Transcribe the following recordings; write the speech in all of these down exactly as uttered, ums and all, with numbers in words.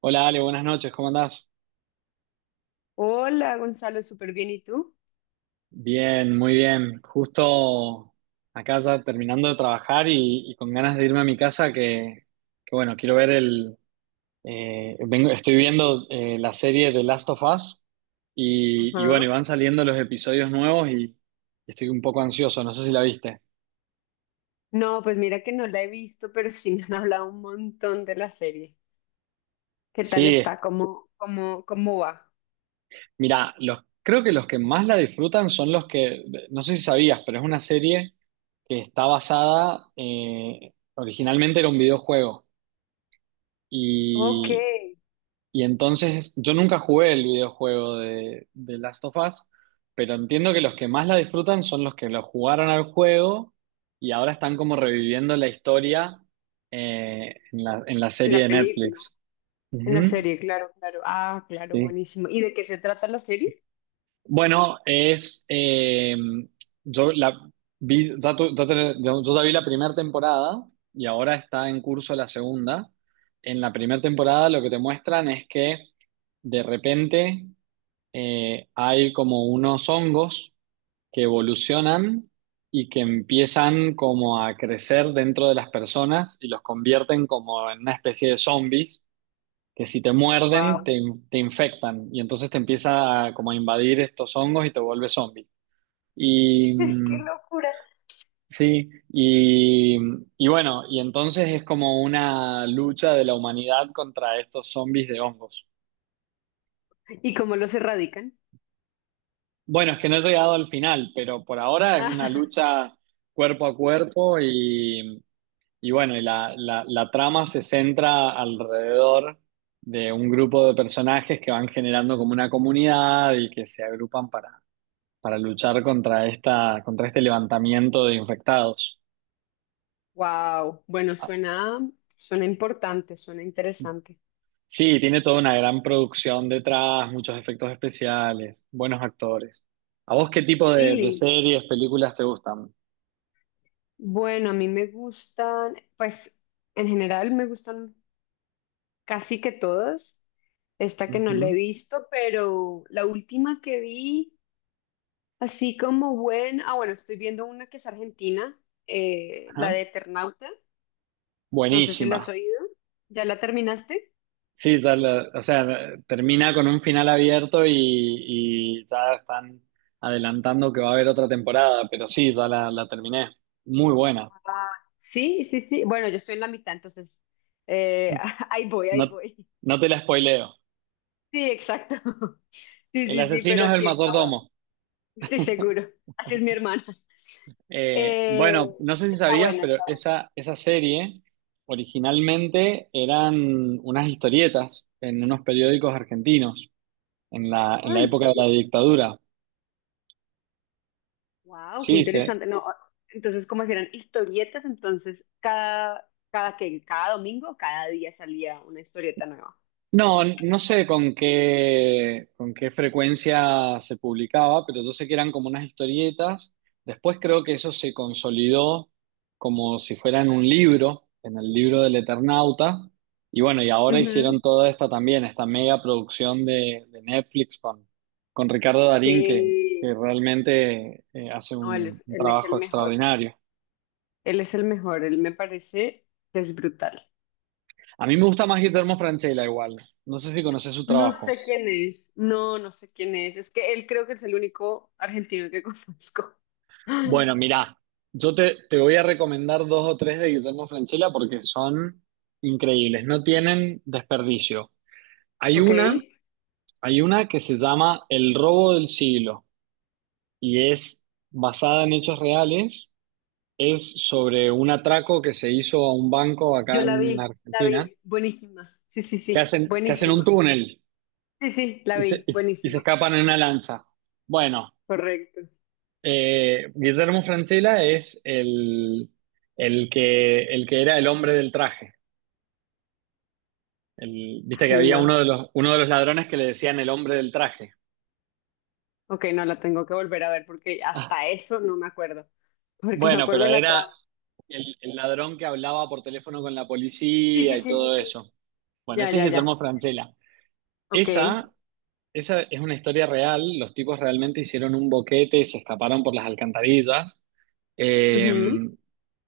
Hola Ale, buenas noches, ¿cómo andás? Hola, Gonzalo, súper bien. ¿Y tú? Bien, muy bien. Justo acá ya terminando de trabajar y, y con ganas de irme a mi casa que, que bueno, quiero ver el... eh, vengo, estoy viendo eh, la serie de Last of Us y, y bueno, y Ajá. van saliendo los episodios nuevos y estoy un poco ansioso, no sé si la viste. No, pues mira que no la he visto, pero sí me han hablado un montón de la serie. ¿Qué tal Sí, es- está? ¿Cómo, cómo, cómo va? Mira, los, creo que los que más la disfrutan son los que, no sé si sabías, pero es una serie que está basada, eh, originalmente era un videojuego. Ok, Y, en y entonces yo nunca jugué el videojuego de, de Last of Us, pero entiendo que los que más la disfrutan son los que lo jugaron al juego y ahora están como reviviendo la historia eh, en la, en la serie la de película, Netflix. en la Ujú. serie, claro, claro. Ah, claro, Sí. buenísimo. ¿Y de qué se trata la serie? Bueno, es. Eh, yo la vi, ya tu- ya te- yo yo ya vi la primera temporada y ahora está en curso la segunda. En la primera temporada lo que te muestran es que de repente eh, hay como unos hongos que evolucionan y que empiezan como a crecer dentro de las personas y los convierten como en una especie de zombies que si te muerden, Wow, te, in- te infectan y entonces te empieza a, como a invadir estos hongos y te vuelve zombie. Y ¡Qué mm, locura! sí, y, y bueno, y entonces es como una lucha de la humanidad contra estos zombies de hongos. ¿Y cómo los erradican? Bueno, es que no he llegado al final, pero por ahora es una lucha cuerpo a cuerpo y, y bueno, y la, la, la trama se centra alrededor de un grupo de personajes que van generando como una comunidad y que se agrupan para para luchar contra esta, contra este levantamiento de infectados. Wow, bueno, Ah, suena, suena importante, suena interesante. sí, tiene toda una gran producción detrás, muchos efectos especiales, buenos actores. ¿A vos qué tipo de, de Sí, series, películas te gustan? bueno, a mí me gustan, pues en general me gustan casi que todas. Esta que no la he Ujú, visto, pero la última que vi, así como buena, ah, bueno, estoy viendo una que es argentina, eh, la ajá. de Eternauta, no sé si la has Buenísima. oído. ¿Ya la terminaste? Sí, ya la- o sea, termina con un final abierto y, y ya están adelantando que va a haber otra temporada, pero sí, ya la, la terminé. Muy buena. Sí, sí, sí, bueno, yo estoy en la mitad, entonces, eh, ahí voy, No, ahí voy. no te la spoileo. Sí, exacto. Sí, El sí, sí, asesino pero es el sí está bueno, mayordomo. estoy seguro, así es mi hermana. Eh, Eh, Bueno, no sé si Está sabías, buena, pero está esa, esa serie originalmente eran unas historietas en unos periódicos argentinos en la, en buena. Ah, la ¿en época de serio? la dictadura. Wow, qué Sí, se, interesante. No, entonces, ¿cómo eran historietas? Entonces, cada, cada que, cada domingo, cada día salía una historieta nueva. No, no sé con qué, con qué frecuencia se publicaba, pero yo sé que eran como unas historietas. Después creo que eso se consolidó como si fuera en un libro, en el libro del Eternauta. Y bueno, y ahora hicieron Ujú. toda esta también, esta mega producción de, de Netflix con, con Ricardo Darín, que, Sí, que realmente eh, hace no, él un, es, un él es trabajo el mejor. extraordinario. Él es el mejor. Él me parece que es brutal. A mí me gusta más Guillermo Francella igual. No sé si conoces su No trabajo. sé quién es. No, no sé quién es. Es que él creo que es el único argentino que conozco. Bueno, mirá, yo te, te voy a recomendar dos o tres de Guillermo Francella porque son increíbles, no tienen desperdicio. Hay Ok. una, hay una que se llama El robo del siglo y es basada en hechos reales, es sobre un atraco que se hizo a un banco acá Yo la en vi, la Argentina, vi. Buenísima. Sí, sí, que sí. hacen, que hacen un Buenísima. túnel Sí, sí, la y se, vi. y se- y se Buenísima. escapan en una lancha. Bueno, Correcto. eh, Guillermo Francella es el, el que, el que era el hombre del traje. El- viste que Ay, había no. uno de los, uno de los ladrones que le decían el hombre del traje. Ok, no la tengo que volver a ver porque Ah, hasta eso no me acuerdo. Porque me bueno, acuerdo pero de la era trama. el, el ladrón que hablaba por teléfono con la Sí, policía sí, y sí, sí, todo sí. eso. Bueno, Ya, ese es ya, Guillermo ya. Francella. Ok. Esa, esa es una historia real. Los tipos realmente hicieron un boquete y se escaparon por las alcantarillas. Eh, Ujú.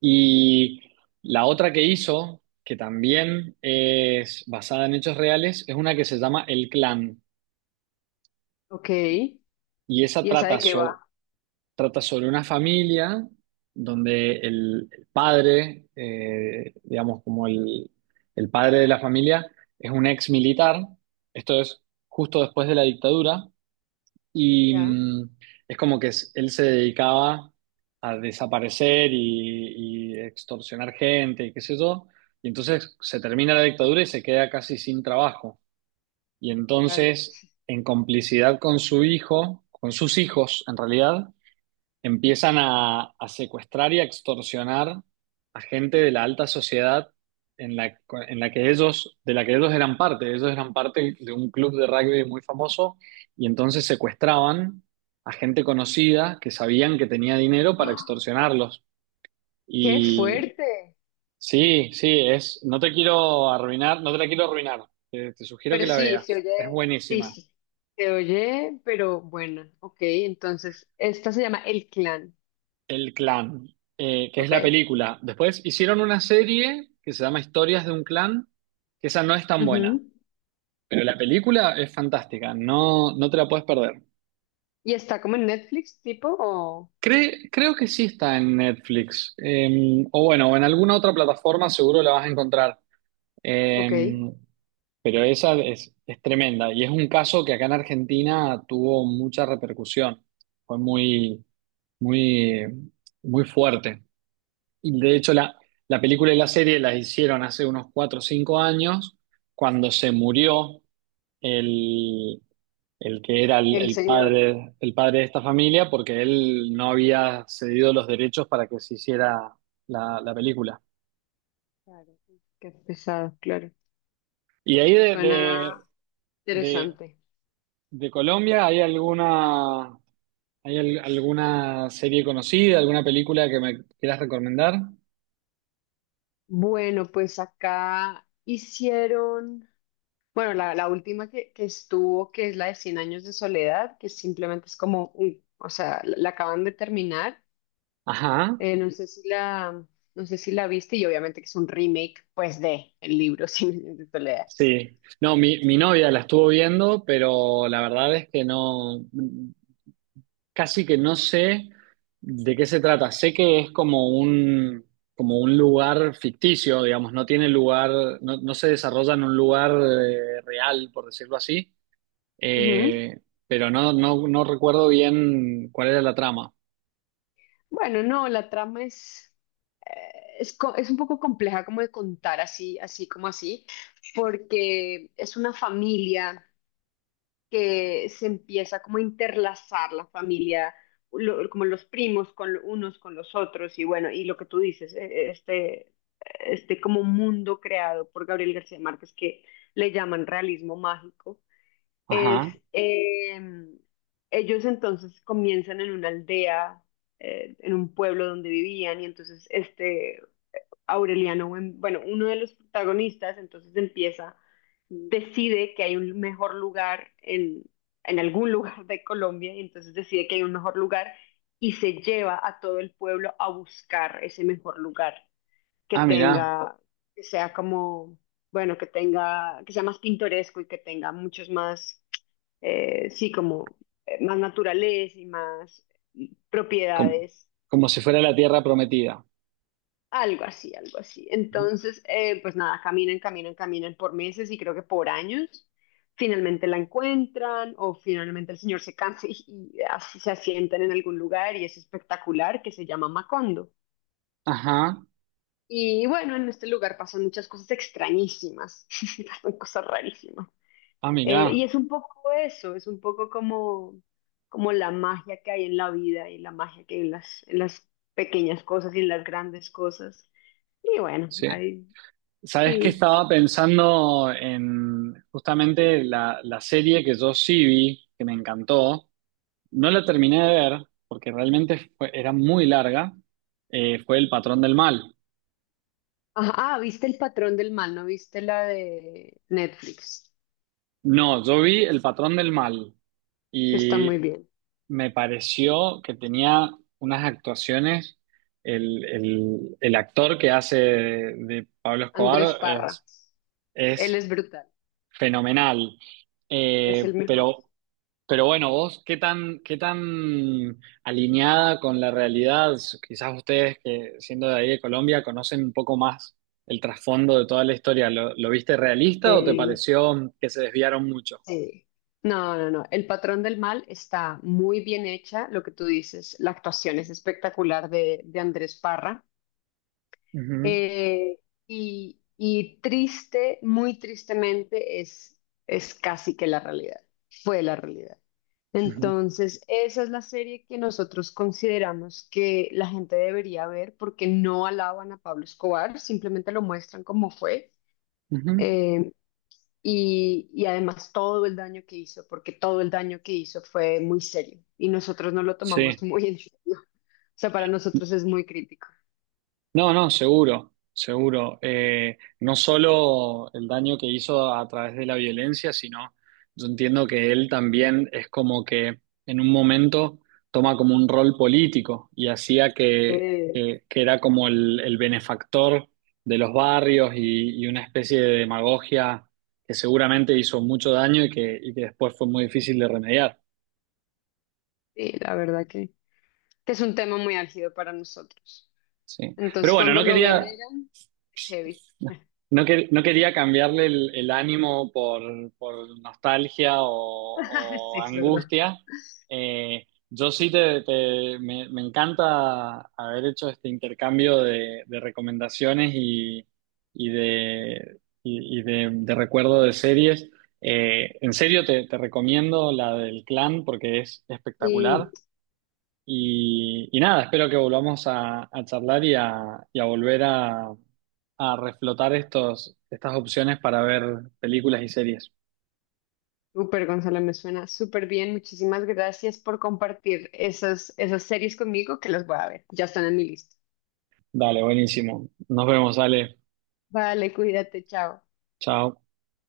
y la otra que hizo, que también es basada en hechos reales, es una que se llama El Clan. Ok. ¿Y Y esa esa trata de qué va? so- trata sobre una familia donde el, el padre, eh, digamos, como el, el padre de la familia, es un ex militar, esto es justo después de la dictadura, y Ya, mm, es como que es- él se dedicaba a desaparecer y, y extorsionar gente y qué sé yo, y entonces se termina la dictadura y se queda casi sin trabajo. Y claro. entonces, en complicidad con su hijo, con sus hijos en realidad, empiezan a, a secuestrar y a extorsionar a gente de la alta sociedad en la, en la que ellos, de la que ellos eran parte. Ellos eran parte de un club de rugby muy famoso y entonces secuestraban a gente conocida que sabían que tenía dinero para ¡Ah! extorsionarlos. ¡Qué Y fuerte! sí, sí, es, no te quiero arruinar, no te la quiero arruinar. Te, te sugiero que Pero la sí, se veas. oye. Es Sí, buenísima. sí. Se oye, pero bueno. Ok, entonces, esta se llama El Clan. El Clan, eh, que es la Ok. película. Después hicieron una serie que se llama Historias de un Clan, que esa no es tan buena, Ujú. pero la película es fantástica, no, no te la puedes perder. ¿Y está como en Netflix, tipo? O... Cre- creo que sí está en Netflix, eh, o bueno, o en alguna otra plataforma seguro la vas a encontrar. Ok. Eh, pero esa es, es tremenda y es un caso que acá en Argentina tuvo mucha repercusión, fue muy, muy, muy fuerte. Y de hecho, la, la película y la serie las hicieron hace unos cuatro o cinco años, cuando se murió el, el que era el, El el señor. padre, el padre de esta familia, porque él no había cedido los derechos para que se hiciera la, la película. Claro. Qué pesado, claro. Y ahí de, Suena. de, de- Interesante. de Colombia, ¿hay alguna, hay al- alguna serie conocida, alguna película que me quieras recomendar? Bueno, pues acá hicieron, bueno, la, la última que, que estuvo, que es la de cien años de soledad, que simplemente es como, uy, o sea, la, la acaban de terminar. Ajá. Eh, no sé si la, no sé si la viste y obviamente que es un remake, pues, de el libro cien años de soledad. Sí, no, mi, mi novia la estuvo viendo, pero la verdad es que no, casi que no sé de qué se trata. Sé que es como un, como un lugar ficticio, digamos, no tiene lugar, no, no se desarrolla en un lugar eh, real, por decirlo así. Ujú. Eh, pero no, no, no recuerdo bien cuál era la trama. Bueno, no, la trama es, eh, es, co- es un poco compleja como de contar así, así como así, porque es una familia. Que se empieza como a interlazar la familia, lo- como los primos con lo- unos con los otros y bueno, y lo que tú dices, eh, este, este como mundo creado por Gabriel García Márquez, que le llaman realismo mágico, es Ajá. eh, ellos entonces comienzan en una aldea, eh, en un pueblo donde vivían, y entonces este Aureliano, Buem- bueno, uno de los protagonistas, entonces empieza, decide que hay un mejor lugar en, en algún lugar de Colombia, y entonces decide que hay un mejor lugar y se lleva a todo el pueblo a buscar ese mejor lugar que Ah, mirá, tenga, que sea como, bueno, que tenga, que sea más pintoresco y que tenga muchos más, eh, sí, como eh, más naturaleza y más mm, como, propiedades. como si fuera la tierra prometida. Algo así, algo así. Entonces, eh, pues nada, caminan, caminan, caminan por meses y creo que por años. Finalmente la encuentran, o finalmente el señor se cansa y, y así se asientan en algún lugar y es espectacular, que se llama Macondo. Ajá. Y bueno, en este lugar pasan muchas cosas extrañísimas, pasan cosas rarísimas. Ah, Eh, mirá, Y es un poco eso, es un poco como, como la magia que hay en la vida y la magia que hay en las, en las pequeñas cosas y en las grandes cosas. Y bueno, sí. hay. Sabes que Sí. estaba pensando en justamente la, la serie que yo sí vi, que me encantó. No la terminé de ver porque realmente fue- era muy larga. Eh, fue El Patrón del Mal. Ajá, ah, viste El patrón del mal, ¿no viste la de Netflix? No, yo vi El Patrón del Mal Que está muy y bien. me pareció que tenía unas actuaciones. El, el- el actor que hace de, de Pablo Andrés Escobar Parra. es, Él es es brutal, fenomenal. es Eh, el mejor. pero Pero bueno, vos, ¿qué tan, qué tan alineada con la realidad? Quizás ustedes que siendo de ahí de Colombia conocen un poco más el trasfondo de toda la historia. ¿Lo, lo viste realista o te Eh, pareció que se desviaron mucho? sí. No, no, no. El patrón del mal está muy bien hecha, lo que tú dices. La actuación es espectacular de, de Andrés Parra. Ujú, Eh, y, y triste, muy tristemente, es, es casi que la realidad. Fue la realidad. ujú, Entonces, esa es la serie que nosotros consideramos que la gente debería ver, porque no alaban a Pablo Escobar, simplemente lo muestran como fue. ujú. eh, y, y además todo el daño que hizo, porque todo el daño que hizo fue muy serio y nosotros no lo tomamos Sí. muy en serio. O sea, para nosotros es muy crítico. No, no, seguro, seguro. Eh, no solo el daño que hizo a través de la violencia, sino yo entiendo que él también es como que en un momento toma como un rol político y hacía que, Eh, que, que era como el, el benefactor de los barrios y, y una especie de demagogia que seguramente hizo mucho daño y que, y que después fue muy difícil de remediar. sí, la verdad que, que es un tema muy álgido para nosotros. Sí. Pero Entonces, bueno, cuando no lo quería, veneran, es heavy. No, quer- no quería cambiarle el, el ánimo por, por nostalgia o, Sí, o es verdad. angustia. Eh, yo sí te, te- me, me encanta haber hecho este intercambio de, de recomendaciones y, y de, y, y de, de recuerdo de series. Eh, en serio te, te recomiendo la del Clan porque es Y espectacular. Y, y nada, espero que volvamos a, a charlar y a, y a volver a, a reflotar estos, estas opciones para ver películas y series. súper, Gonzalo, me suena súper bien. Muchísimas gracias por compartir esas, esas series conmigo que las voy a ver. Ya están en mi lista. Dale, buenísimo. Nos vemos, Ale. Vale, cuídate, chao. Chao.